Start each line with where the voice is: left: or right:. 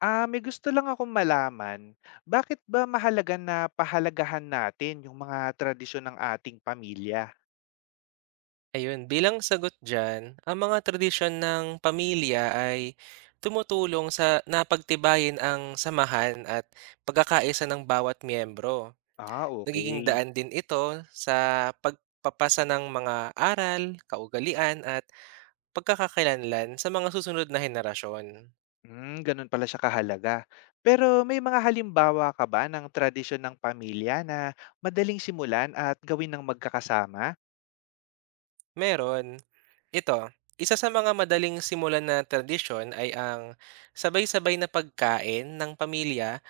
left: May gusto lang akong malaman, bakit ba mahalaga na pahalagahan natin yung mga tradisyon ng ating pamilya?
right: Ayun, bilang sagot diyan, ang mga tradisyon ng pamilya ay tumutulong sa napagtibayin ang samahan at pagkakaisa ng bawat miyembro. Nagiging
left: Okay.
right: daan din ito sa pagpapasa ng mga aral, kaugalian at pagkakakilanlan sa mga susunod na henerasyon.
left: Hmm, ganun pala siya kahalaga. Pero may mga halimbawa ka ba ng tradisyon ng pamilya na madaling simulan at gawin ng magkakasama?
right: Meron, ito, isa sa mga madaling simulan na tradisyon ay ang sabay-sabay na pagkain ng pamilya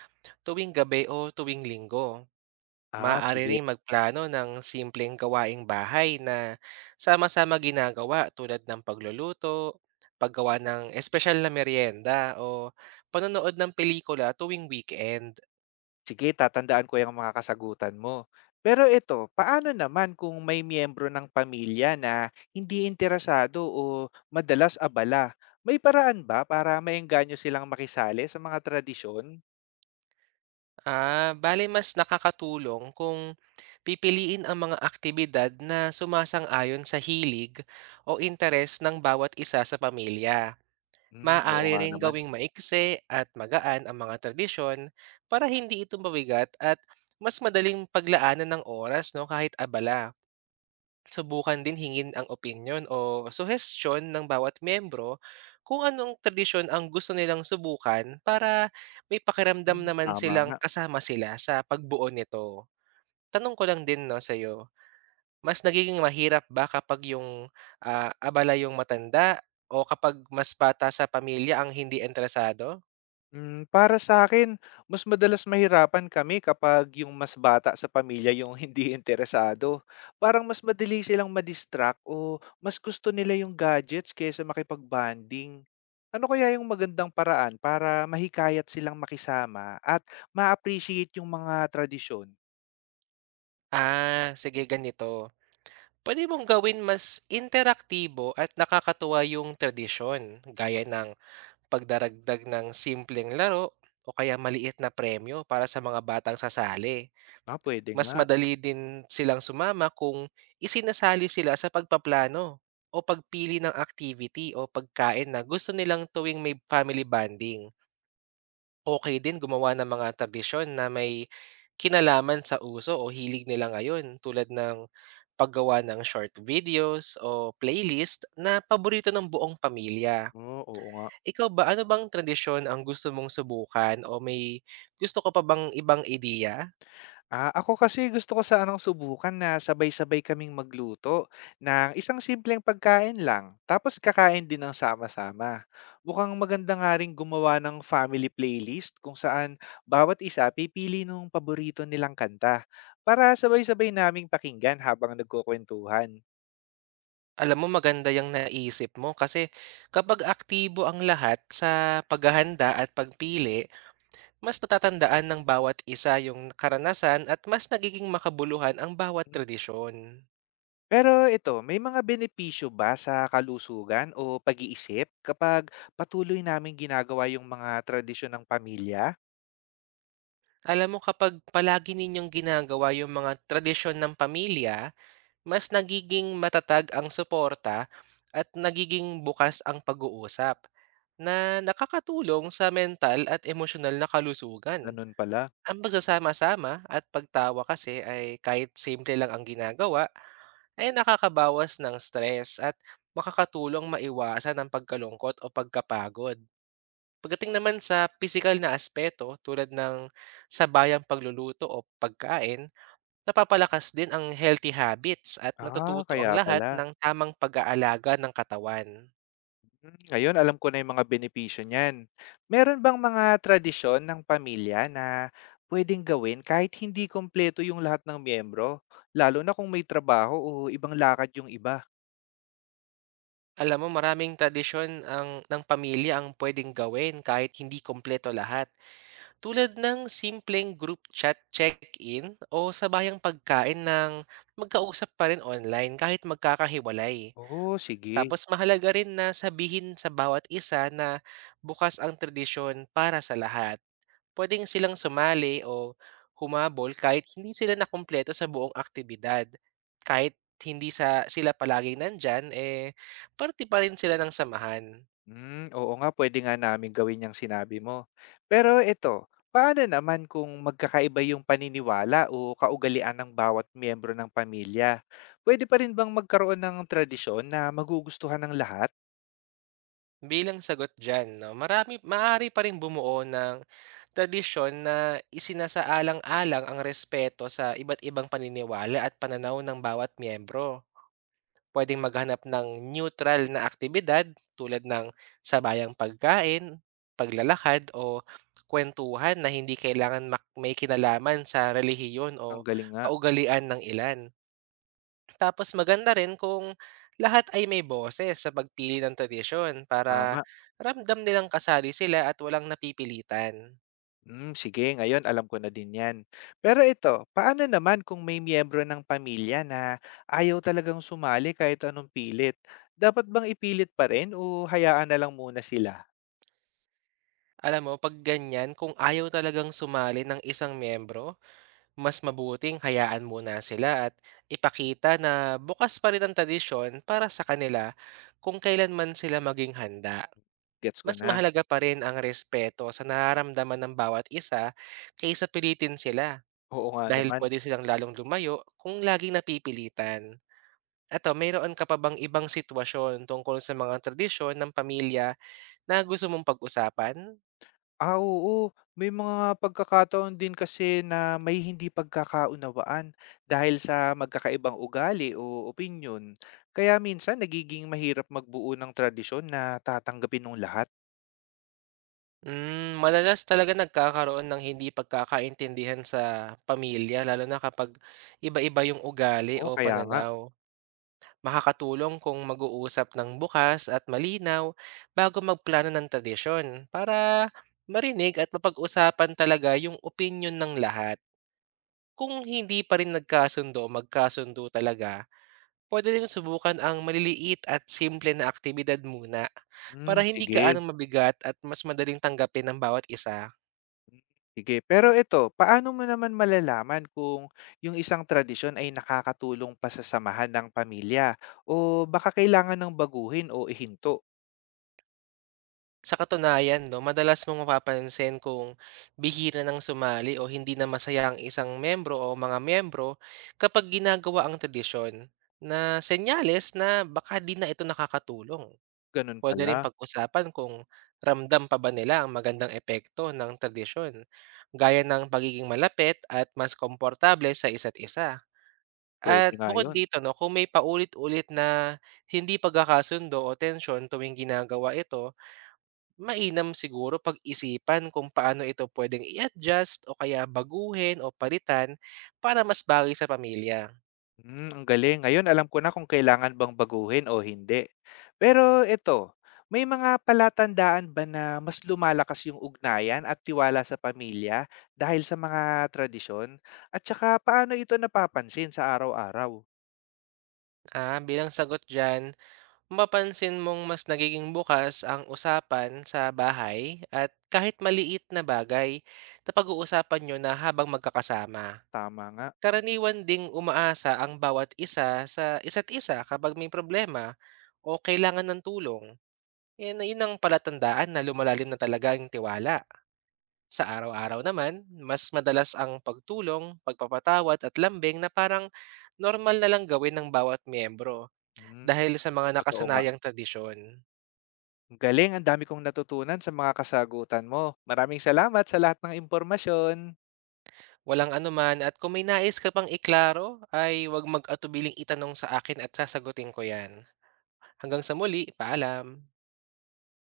right: tuwing gabi o tuwing linggo. Maaari
left: Sige.
right: ring magplano ng simpleng gawaing bahay na sama-sama ginagawa, tulad ng pagluluto, paggawa ng espesyal na merienda o panonood ng pelikula tuwing weekend.
left: Sige, tatandaan ko yung mga kasagutan mo. Pero ito, paano naman kung may miyembro ng pamilya na hindi interesado o madalas abala? May paraan ba para maengganyo silang makisali sa mga tradisyon?
right: Ah, bale mas nakakatulong kung pipiliin ang mga aktibidad na sumasang-ayon sa hilig o interes ng bawat isa sa pamilya.
left: Hmm, oo
right: Maaari
left: nga
right: ring
left: naman.
right: gawing maikse at magaan ang mga tradisyon para hindi ito mabigat at mas madaling paglaanan ng oras no kahit abala. Subukan din hingin ang opinion o suhestyon ng bawat miyembro kung anong tradisyon ang gusto nilang subukan para may
left: Hmm,
right: pakiramdam naman
left: tama
right: silang
left: nga.
right: kasama sila sa pagbuo nito. Tanong ko lang din no sa mas nagiging mahirap ba kapag yung, abala yung matanda o kapag mas bata sa pamilya ang hindi interesado?
left: Hmm, para sa akin, mas madalas mahirapan kami kapag yung mas bata sa pamilya yung hindi interesado. Parang mas madali silang ma o mas gusto nila yung gadgets kaysa makipag-bonding. Ano kaya yung magandang paraan para mahikayat silang makisama at ma-appreciate yung mga tradisyon?
right: Ah, sige, ganito, puwede mong gawin mas interaktibo at nakakatuwa yung tradisyon, gaya ng pagdaragdag ng simpleng laro o kaya maliit na premyo para sa mga batang sasali.
left: Puwede
right: Mas
left: nga.
right: madali din silang sumama kung isinasali sila sa pagpaplano o pagpili ng activity o pagkain na gusto nilang tuwing may family bonding. Okay din gumawa ng mga tradisyon na may kinalaman sa uso o hilig nila ngayon, tulad ng paggawa ng short videos o playlist na paborito ng buong pamilya.
left: Oh, oo nga.
right: Ikaw ba, ano bang tradisyon ang gusto mong subukan o may gusto ka pa bang ibang ideya?
left: Ako kasi gusto ko sa anong subukan na sabay-sabay kaming magluto ng isang simpleng pagkain lang, tapos kakain din ng sama-sama. Mukhang maganda nga rin gumawa ng family playlist kung saan bawat isa pipili ng paborito nilang kanta para sabay-sabay naming pakinggan habang nagkukwentuhan.
right: Alam mo, maganda yung naisip mo kasi kapag aktibo ang lahat sa paghahanda at pagpili, mas natatandaan ng bawat isa yung karanasan at mas nagiging makabuluhan ang bawat
left: Mm.
right: tradisyon.
left: Pero ito, may mga benepisyo ba sa kalusugan o pag-iisip kapag patuloy naming ginagawa yung mga tradisyon ng pamilya?
right: Alam mo, kapag palagi ninyong ginagawa yung mga tradisyon ng pamilya, mas nagiging matatag ang suporta at nagiging bukas ang pag-uusap na nakakatulong sa mental at emosyonal na kalusugan.
left: Ganun pala.
right: Ang pagsasama-sama at pagtawa kasi, ay kahit simple lang ang ginagawa, ay nakakabawas ng stress at makakatulong maiwasan ang pagkalungkot o pagkapagod. Pagdating naman sa physical na aspeto, tulad ng sabayang pagluluto o pagkain, napapalakas din ang healthy habits at natututo ang
left: Kaya
right: lahat
left: pala.
right: ng tamang pag-aalaga ng katawan.
left: Hmm, ngayon, alam ko na yung mga benepisyo niyan. Meron bang mga tradisyon ng pamilya na pwedeng gawin kahit hindi kompleto yung lahat ng miyembro? Lalo na kung may trabaho o ibang lakad yung iba.
right: Alam mo, maraming tradisyon ng pamilya ang pwedeng gawin kahit hindi kompleto lahat. Tulad ng simpleng group chat check-in o sabayang pagkain ng magkausap pa rin online kahit magkakahiwalay.
left: Oo, sige.
right: Tapos mahalaga rin na sabihin sa bawat isa na bukas ang tradisyon para sa lahat. Pwedeng silang sumali o humabol kahit hindi sila nakumpleto sa buong aktibidad. Kahit hindi sila palaging nandyan, eh, parte pa rin sila ng samahan.
left: Hmm, oo nga, pwede nga namin gawin yung sinabi mo. Pero ito, paano naman kung magkakaiba yung paniniwala o kaugalian ng bawat miyembro ng pamilya? Pwede pa rin bang magkaroon ng tradisyon na magugustuhan ng lahat?
right: Bilang sagot diyan 'no, maaari pa rin bumuo ng tradisyon na isinasaalang-alang ang respeto sa iba't ibang paniniwala at pananaw ng bawat miyembro. Pwedeng maghanap ng neutral na aktibidad, tulad ng sabayang pagkain, paglalakad o kuwentuhan na hindi kailangan may kinalaman sa relihiyon
left: Ang
right: o
left: galing nga.
right: kaugalian ng ilan. Tapos maganda rin kung lahat ay may boses sa pagpili ng tradisyon para
left: Tama.
right: ramdam nilang kasali sila at walang napipilitan.
left: Hmm, sige, ngayon alam ko na din 'yan. Pero ito, paano naman kung may miyembro ng pamilya na ayaw talagang sumali kahit anong pilit? Dapat bang ipilit pa rin o hayaan na lang muna sila?
right: Alam mo, pag ganyan, kung ayaw talagang sumali ng isang miyembro, mas mabuting hayaan muna sila at ipakita na bukas pa rin ang tradisyon para sa kanila kung kailanman sila maging handa.
left: Gets ko
right: Mas
left: na.
right: mahalaga pa rin ang respeto sa nararamdaman ng bawat isa kaysa pilitin sila,
left: Oo nga
right: dahil
left: naman.
right: puwede silang lalong lumayo kung laging napipilitan. Ato, mayroon ka pa bang ibang sitwasyon tungkol sa mga tradisyon ng pamilya na gusto mong pag-usapan?
left: Oo. May mga pagkakataon din kasi na may hindi pagkakaunawaan dahil sa magkakaibang ugali o opinyon. Kaya minsan nagiging mahirap magbuo ng tradisyon na tatanggapin ng lahat.
right: Hmm, madalas talaga nagkakaroon ng hindi pagkakaintindihan sa pamilya, lalo na kapag iba-iba yung ugali
left: Oo,
right: o
left: kaya nga.
right: pananaw. Makakatulong kung mag-uusap ng bukas at malinaw bago magplano ng tradisyon para marinig at mapag-usapan talaga yung opinyon ng lahat. Kung hindi pa rin nagkasundo o magkasundo talaga, puwede ring subukan ang maliliit at simple na aktibidad muna
left: Hmm,
right: para hindi
left: sige.
right: gaanong mabigat at mas madaling tanggapin ng bawat isa.
left: Sige, pero ito, paano mo naman malalaman kung yung isang tradisyon ay nakakatulong pa sa samahan ng pamilya o baka kailangan ng baguhin o ihinto?
right: Sa katunayan, 'no, madalas mong mapapansin kung bihira ng sumali o hindi na masaya ang isang membro o mga membro kapag ginagawa ang tradisyon, na senyales na baka di na ito nakakatulong.
left: Ganun
right: Puwede rin
left: pala,
right: pag-usapan kung ramdam pa ba nila ang magandang epekto ng tradisyon, gaya ng pagiging malapit at mas komportable sa isa't isa.
left: pwede
right: At
left: nga
right: bukod
left: yun.
right: dito 'no, kung may paulit-ulit na hindi pagkakasundo o tensyon tuwing ginagawa ito, mainam siguro pag-isipan kung paano ito pwedeng i-adjust o kaya baguhin o palitan para mas bagay sa pamilya.
left: Hmm, ang galing. Ngayon alam ko na kung kailangan bang baguhin o hindi. Pero ito, may mga palatandaan ba na mas lumalakas yung ugnayan at tiwala sa pamilya dahil sa mga tradisyon? At saka paano ito napapansin sa araw-araw?
right: Ah, bilang sagot diyan, mapapansin mong mas nagiging bukas ang usapan sa bahay at kahit maliit na bagay na pag-uusapan nyo na habang magkakasama.
left: Tama nga.
right: Karaniwan ding umaasa ang bawat isa sa isa't isa kapag may problema o kailangan ng tulong. Yun ang palatandaan na lumalalim na talaga ang tiwala. Sa araw-araw naman, mas madalas ang pagtulong, pagpapatawad at lambing na parang normal na lang gawin ng bawat miyembro
left: Hmm,
right: dahil sa mga
left: totoo nga.
right: nakasanayang tradisyon.
left: Ang galing, ang dami kong natutunan sa mga kasagutan mo. Maraming salamat sa lahat ng impormasyon.
right: Walang anuman, at kung may nais ka pang iklaro, ay huwag mag-atubiling itanong sa akin at sasagutin ko yan. Hanggang sa muli, paalam.